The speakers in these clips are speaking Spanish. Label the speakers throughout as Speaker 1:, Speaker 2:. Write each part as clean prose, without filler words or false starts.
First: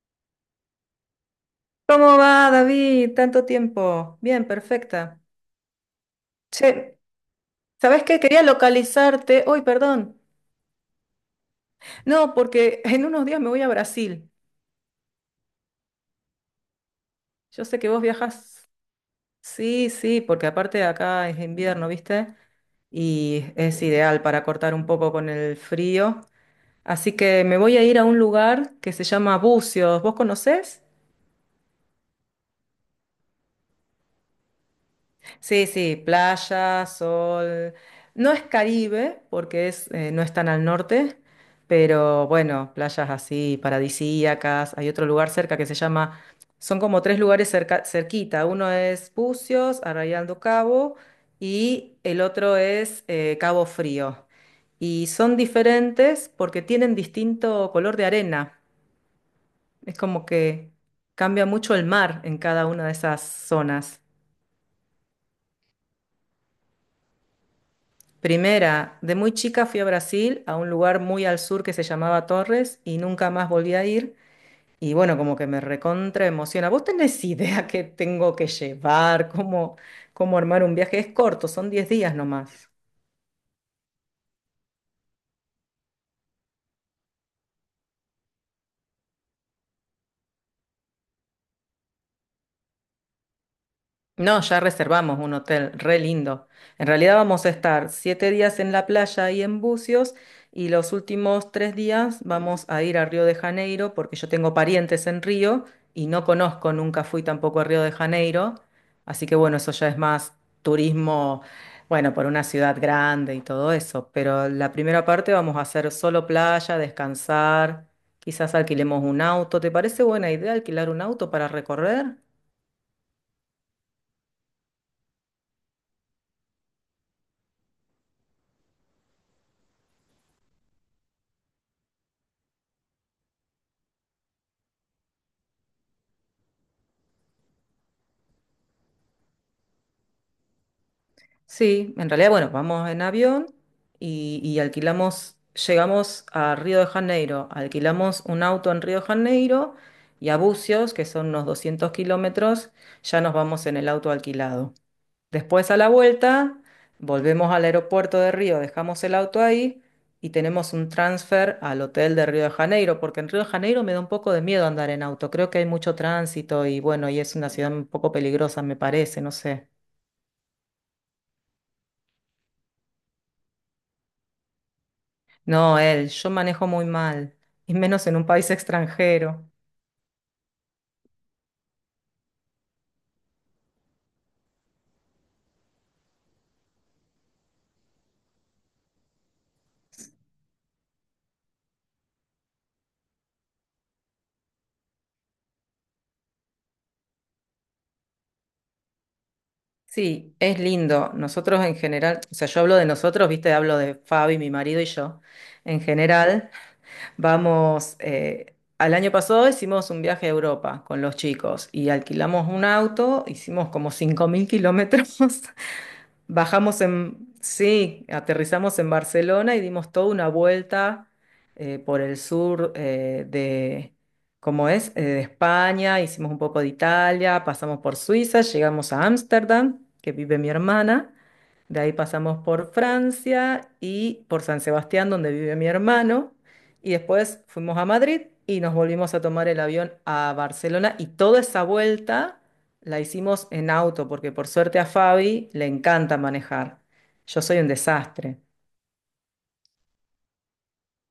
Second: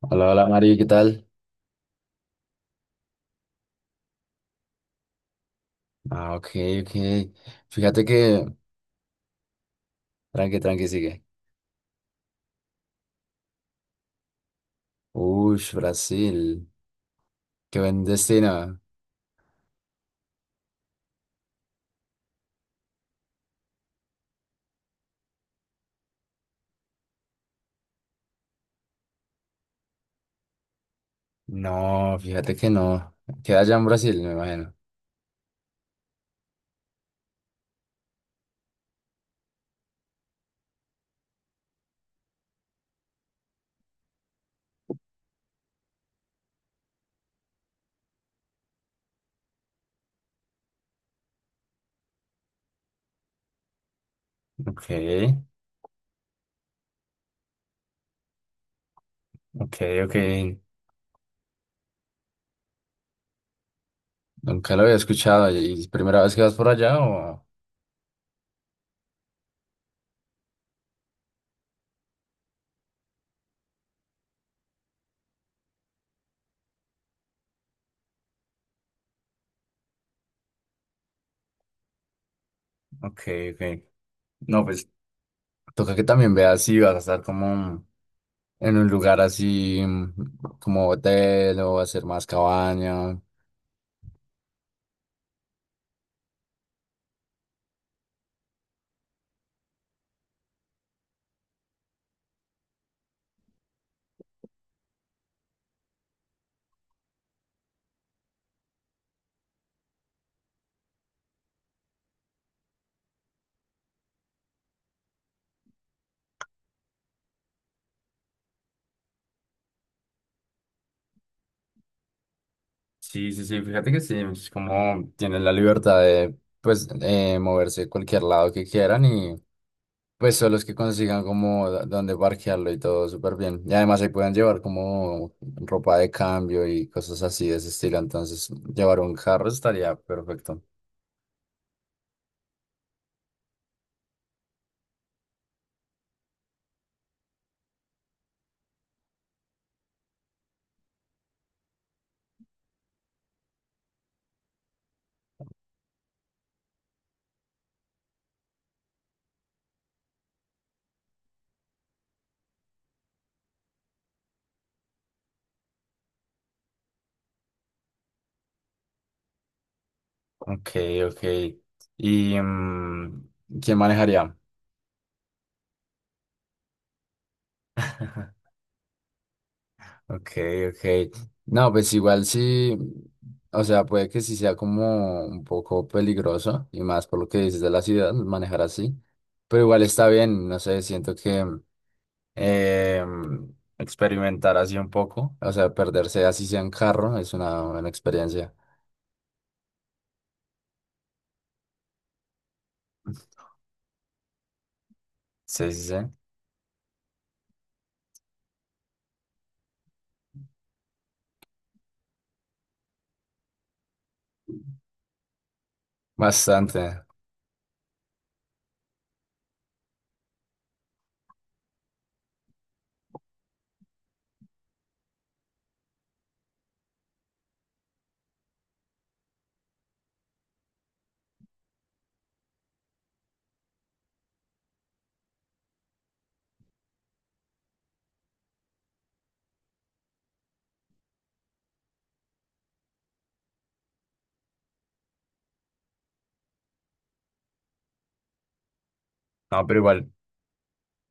Speaker 1: Hola, hola Mari, ¿qué tal?
Speaker 2: ¿Cómo va, David? Tanto tiempo. Bien, perfecta.
Speaker 1: Ah, ok,
Speaker 2: Che,
Speaker 1: ok. Fíjate
Speaker 2: ¿sabes qué? Quería
Speaker 1: que,
Speaker 2: localizarte. Uy, perdón.
Speaker 1: tranqui, tranqui, sigue.
Speaker 2: No, porque en unos días me voy a Brasil.
Speaker 1: Uy, Brasil,
Speaker 2: Yo sé
Speaker 1: qué
Speaker 2: que vos
Speaker 1: buen
Speaker 2: viajas.
Speaker 1: destino.
Speaker 2: Sí, sí, porque aparte de acá es invierno, ¿viste? Y es ideal para cortar un poco con el frío. Así que me voy a ir a un lugar que se llama Bucios. ¿Vos conocés?
Speaker 1: No, fíjate que no. Queda allá en Brasil, me imagino.
Speaker 2: Sí, sí, playa, sol. No es Caribe, porque es, no es tan al norte, pero bueno, playas así paradisíacas. Hay otro lugar cerca que se llama, son como tres lugares cerca, cerquita. Uno es Pucios, Arrayal do Cabo, y el otro es Cabo Frío.
Speaker 1: Ok,
Speaker 2: Y son diferentes porque tienen distinto color de arena.
Speaker 1: ok,
Speaker 2: Es
Speaker 1: ok.
Speaker 2: como que cambia mucho el mar en cada una de esas zonas.
Speaker 1: Nunca lo había escuchado. ¿Y es primera vez que vas por allá o...?
Speaker 2: Primera, de muy chica fui a Brasil, a un lugar muy al sur que se llamaba Torres y nunca más volví a ir. Y bueno, como que me recontra emociona. ¿Vos tenés idea qué tengo que llevar? ¿Cómo armar un viaje? Es corto, son 10 días nomás.
Speaker 1: Ok, ok. No, pues toca que también veas si vas a estar como en un lugar así, como hotel o hacer más cabaña.
Speaker 2: No, ya reservamos un hotel re lindo. En realidad vamos a estar 7 días en la playa y en Bucios y los últimos 3 días vamos a ir a Río de Janeiro porque yo tengo parientes en Río y no conozco, nunca fui tampoco a Río de Janeiro. Así que bueno, eso ya es más turismo, bueno, por una ciudad grande y todo eso. Pero la primera parte vamos a hacer solo playa, descansar, quizás alquilemos un auto. ¿Te parece buena idea alquilar un auto para recorrer?
Speaker 1: Sí, sí, sí, fíjate que sí, es como tienen la libertad de, pues, moverse a cualquier lado que quieran y, pues, son los que consigan como dónde parquearlo y todo súper bien. Y además ahí pueden llevar como ropa de cambio y cosas así de ese estilo, entonces llevar un carro estaría perfecto.
Speaker 2: Sí, en realidad, bueno, vamos en avión y alquilamos, llegamos a Río de Janeiro, alquilamos un auto en Río de Janeiro y a Bucios, que son unos 200 kilómetros, ya nos vamos en el auto alquilado. Después a la vuelta, volvemos al aeropuerto de Río, dejamos el auto ahí y tenemos un transfer al hotel de Río de Janeiro, porque en Río de Janeiro me da un poco de miedo andar en auto, creo que hay mucho tránsito y bueno, y es una ciudad un poco peligrosa, me parece, no sé.
Speaker 1: Ok, ok. ¿Y quién manejaría?
Speaker 2: No, él, yo manejo muy mal, y menos en un país extranjero.
Speaker 1: Ok, ok. No, pues igual sí, o sea, puede que sí sea como un poco peligroso y más por lo que dices de la ciudad, manejar así, pero igual está bien, no sé, siento que eh, experimentar así un poco, o sea, perderse así sea en carro es una buena experiencia.
Speaker 2: Sí, es lindo. Nosotros en general, o sea, yo hablo de nosotros, viste, hablo de Fabi, mi marido y yo.
Speaker 1: Sí,
Speaker 2: En
Speaker 1: sí, sí,
Speaker 2: general, vamos, al año pasado hicimos un viaje a Europa con los chicos y alquilamos un auto, hicimos como 5.000 kilómetros Bajamos
Speaker 1: bastante.
Speaker 2: en, sí, aterrizamos en Barcelona y dimos toda una vuelta por el sur de, ¿cómo es? De España, hicimos un poco de Italia, pasamos por Suiza, llegamos a Ámsterdam, que vive mi hermana, de ahí pasamos por Francia y por San Sebastián, donde vive mi hermano, y después fuimos a Madrid y nos volvimos a tomar el avión a Barcelona y toda esa vuelta. La hicimos en auto porque por suerte a Fabi le encanta manejar. Yo soy un desastre.
Speaker 1: No, pero igual.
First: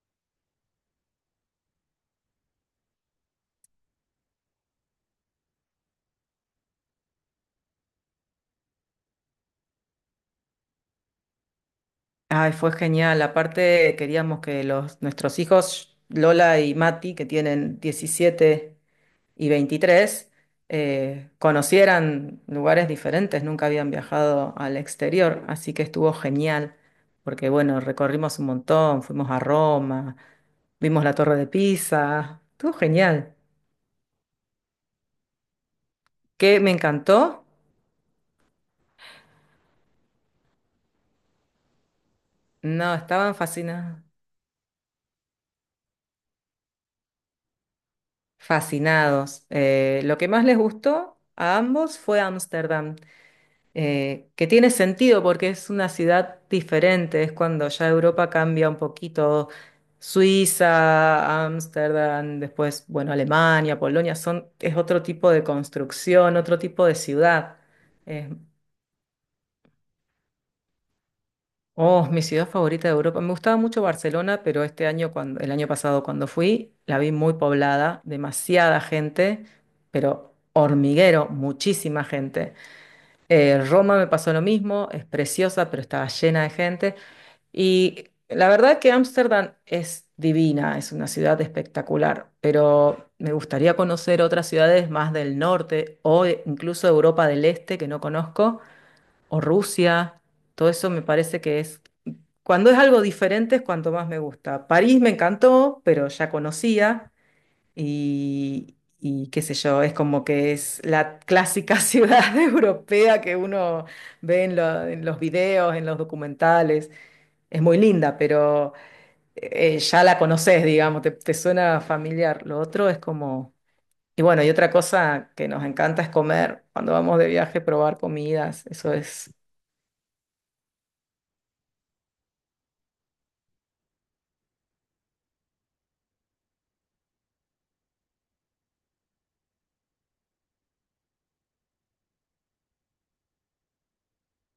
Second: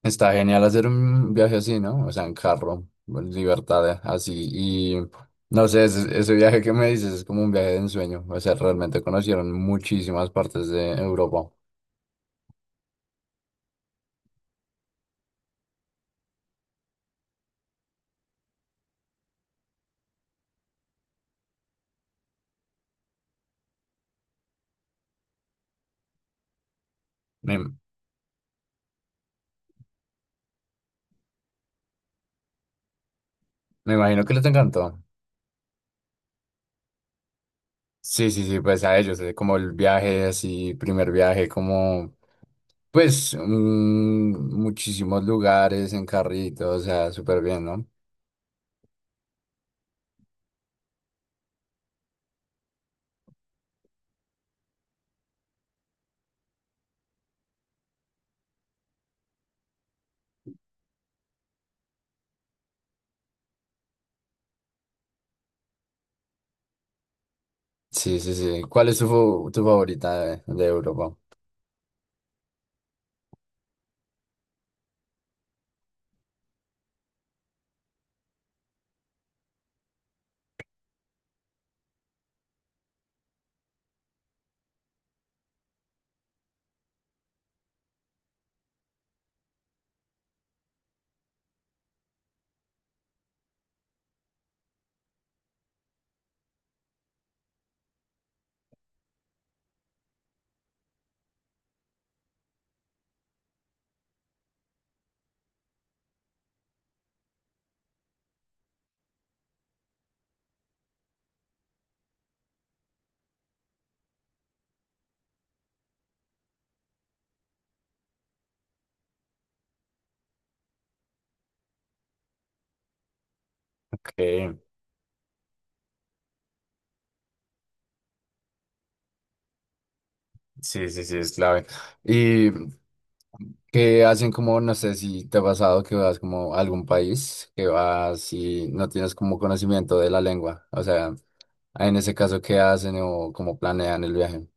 Speaker 1: Está genial hacer un viaje así, ¿no? O sea, en carro, en libertad, así. Y no sé, ese viaje que me dices es como un viaje de ensueño. O sea, realmente conocieron muchísimas partes de Europa.
Speaker 2: Ay, fue genial. Aparte, queríamos que los, nuestros hijos, Lola y Mati, que tienen 17 y 23 conocieran lugares diferentes. Nunca habían viajado al exterior, así que estuvo genial. Porque
Speaker 1: Me,
Speaker 2: bueno, recorrimos un montón, fuimos a Roma, vimos la Torre de Pisa. Estuvo genial.
Speaker 1: me imagino que les encantó.
Speaker 2: ¿Qué me encantó?
Speaker 1: Sí, sí, sí, pues a ellos, como el viaje así, primer viaje, como
Speaker 2: No,
Speaker 1: pues
Speaker 2: estaban fascinados.
Speaker 1: muchísimos lugares en carrito, o sea, súper bien, ¿no?
Speaker 2: Fascinados. Lo que más les gustó a ambos fue Ámsterdam, que tiene sentido porque es una ciudad diferente, es cuando ya Europa cambia un poquito. Suiza, Ámsterdam, después, bueno, Alemania, Polonia, son, es otro tipo de construcción, otro tipo de ciudad.
Speaker 1: Sí, sí, sí. ¿Cuál es tu, tu favorita de Europa?
Speaker 2: Oh, mi ciudad favorita de Europa. Me gustaba mucho Barcelona, pero este año, cuando, el año pasado cuando fui, la vi muy poblada, demasiada gente, pero hormiguero, muchísima gente. Roma me pasó lo mismo, es preciosa, pero estaba llena de gente. Y la verdad que Ámsterdam es divina, es una ciudad espectacular, pero me gustaría conocer otras ciudades más del norte o incluso Europa del Este que no conozco, o Rusia. Todo eso me parece que es cuando es algo diferente es cuanto más me gusta. París me encantó, pero ya conocía y qué sé yo, es como que es la clásica ciudad europea que uno ve en, en los videos, en los documentales. Es muy linda, pero ya la conoces, digamos, te suena familiar. Lo otro es como...
Speaker 1: Ok,
Speaker 2: Y bueno, y otra cosa que nos encanta es comer. Cuando vamos de viaje, probar comidas. Eso es.
Speaker 1: sí, sí, sí, es clave. Y que hacen como, no sé si te ha pasado que vas como a algún país, que vas y no tienes como conocimiento de la lengua. O sea, en ese caso, ¿qué hacen o cómo planean el viaje?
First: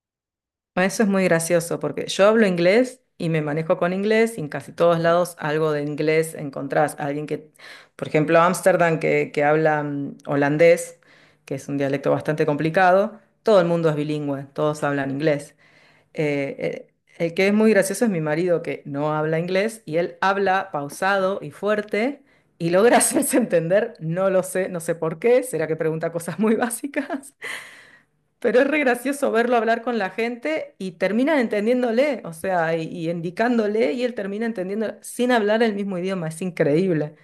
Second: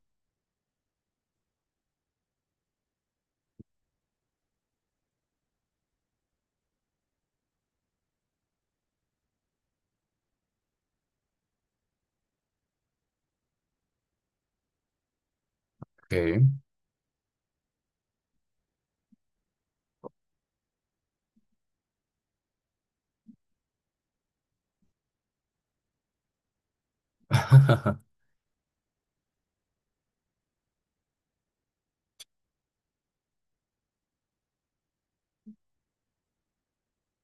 Speaker 2: Bueno, eso es muy gracioso porque yo hablo inglés y me manejo con inglés y en casi todos lados algo de inglés encontrás. Alguien que, por ejemplo, Ámsterdam que habla holandés, que es un dialecto bastante complicado, todo el mundo es bilingüe, todos hablan inglés.
Speaker 1: Okay.
Speaker 2: El que es muy gracioso es mi marido que no habla inglés y él habla pausado y fuerte y logra hacerse entender, no lo sé, no sé por qué, será que pregunta cosas muy básicas, pero es re gracioso verlo hablar con la gente y terminan entendiéndole, o sea, y indicándole y él termina entendiendo sin hablar el mismo idioma, es increíble.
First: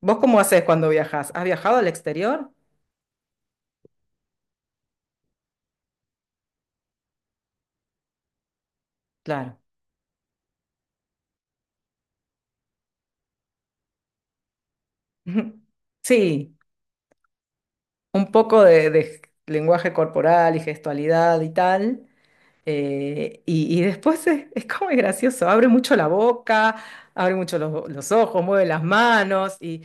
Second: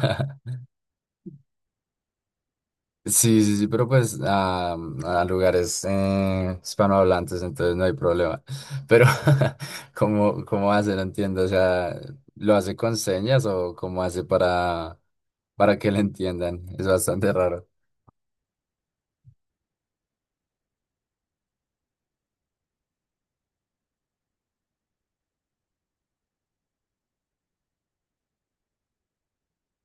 Speaker 2: ¿Vos cómo haces cuando viajas? ¿Has viajado al exterior?
Speaker 1: Sí, sí, sí, pero pues a lugares hispanohablantes, entonces no hay problema. Pero,
Speaker 2: Claro.
Speaker 1: ¿cómo, cómo hace? No entiendo, o sea, ¿lo hace con señas o cómo hace para que le
Speaker 2: Sí,
Speaker 1: entiendan? Es bastante raro.
Speaker 2: un poco de lenguaje corporal y gestualidad y tal. Y después es como es gracioso, abre mucho la boca, abre mucho los ojos, mueve las manos y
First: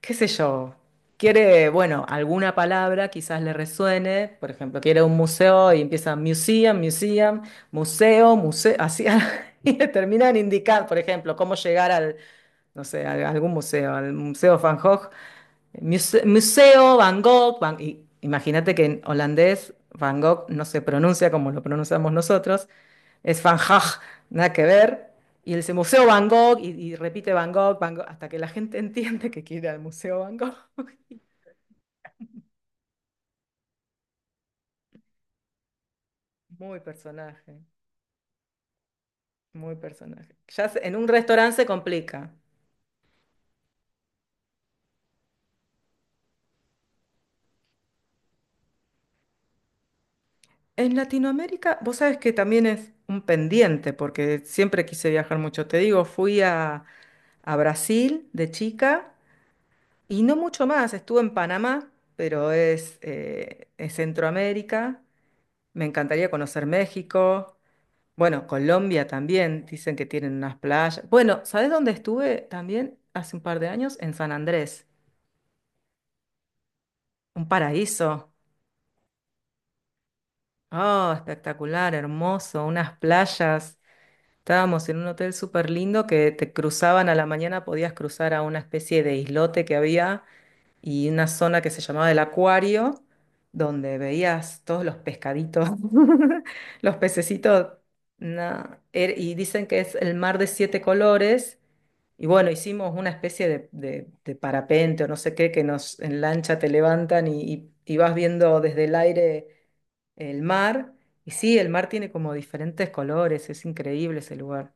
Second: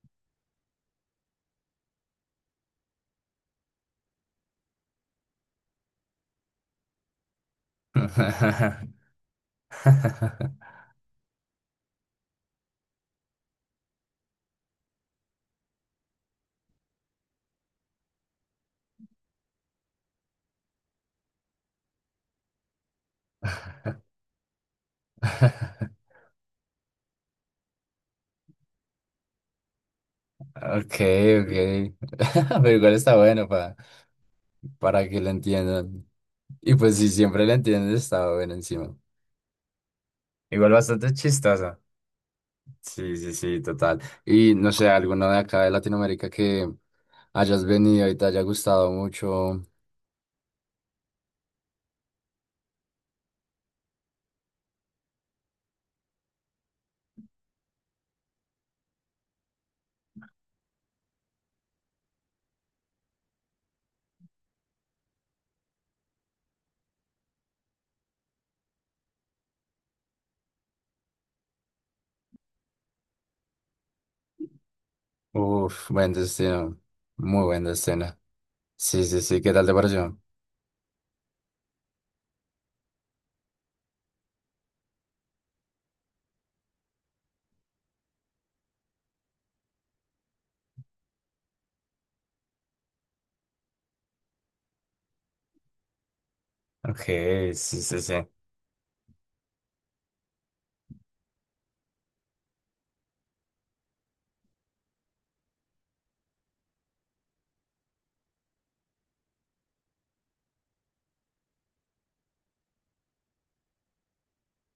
Speaker 2: qué sé yo, quiere, bueno, alguna palabra quizás le resuene, por ejemplo, quiere un museo y empieza museum, museum, museo, museo, así, y le terminan indicar, por ejemplo, cómo llegar al, no sé, a algún museo, al Museo Van Gogh, Museo Van Gogh, y imagínate que en holandés Van Gogh no se pronuncia como lo pronunciamos nosotros, es Van Gogh, nada que ver. Y el
Speaker 1: Ok,
Speaker 2: Museo Van Gogh, y repite Van Gogh, Van Gogh, hasta que la gente entiende que quiere al Museo Van Gogh.
Speaker 1: ok. Pero igual está bueno para que lo entiendan. Y
Speaker 2: Muy
Speaker 1: pues si siempre lo
Speaker 2: personaje,
Speaker 1: entienden, está bueno encima.
Speaker 2: muy personaje. Ya
Speaker 1: Igual
Speaker 2: en un
Speaker 1: bastante
Speaker 2: restaurante se
Speaker 1: chistosa.
Speaker 2: complica.
Speaker 1: Sí, sí, sí, total. Y no sé, alguno de acá de Latinoamérica que hayas venido y te haya gustado mucho.
Speaker 2: En Latinoamérica, vos sabés que también es un pendiente, porque siempre quise viajar mucho. Te digo, fui a Brasil de chica y no mucho más. Estuve en Panamá, pero es Centroamérica. Me encantaría conocer México. Bueno, Colombia también, dicen que tienen unas playas. Bueno, ¿sabes dónde estuve también hace un par de años? En San Andrés,
Speaker 1: Uf, buen destino. Muy
Speaker 2: un
Speaker 1: buen destino.
Speaker 2: paraíso.
Speaker 1: Sí, sí, sí, ¿qué tal te pareció?
Speaker 2: Oh, espectacular, hermoso, unas playas. Estábamos en un hotel súper lindo que te cruzaban a la mañana, podías cruzar a una especie de islote que había y una zona que se llamaba el acuario, donde veías todos los pescaditos, los
Speaker 1: Ok,
Speaker 2: pececitos.
Speaker 1: sí, sí, sí.
Speaker 2: No, y dicen que es el mar de siete colores. Y bueno, hicimos una especie de, de parapente o no sé qué, que nos en lancha te levantan y vas viendo desde el aire el mar. Y sí, el mar tiene como diferentes colores, es increíble ese lugar.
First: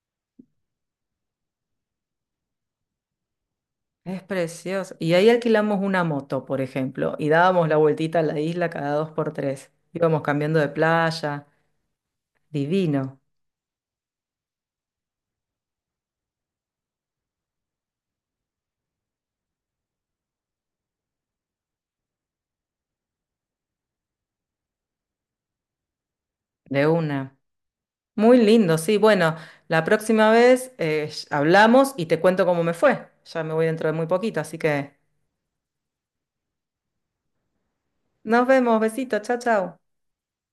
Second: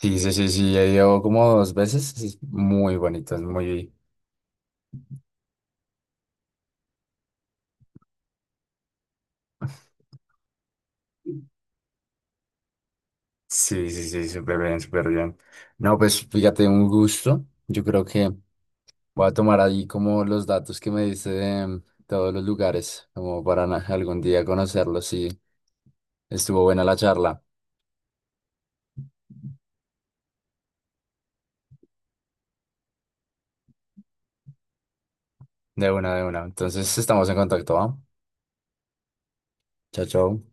Speaker 1: Sí, sí, sí, sí, ya llevo como dos veces. Es muy bonito, es muy,
Speaker 2: Es precioso. Y ahí alquilamos una moto, por ejemplo, y dábamos la vueltita a la isla cada dos por tres. Íbamos cambiando de playa, divino,
Speaker 1: sí, sí, sí, súper bien, súper bien. No, pues fíjate, un gusto. Yo creo que voy a tomar ahí como los datos que me diste de todos los lugares, como para algún día conocerlos. Sí, estuvo buena
Speaker 2: de
Speaker 1: la
Speaker 2: una.
Speaker 1: charla.
Speaker 2: Muy lindo, sí. Bueno, la próxima vez hablamos y te cuento cómo me fue. Ya me voy dentro de muy poquito, así que...
Speaker 1: De una, de una. Entonces estamos en contacto, ¿va?
Speaker 2: Nos vemos, besito, chao, chao.
Speaker 1: Chao, chao.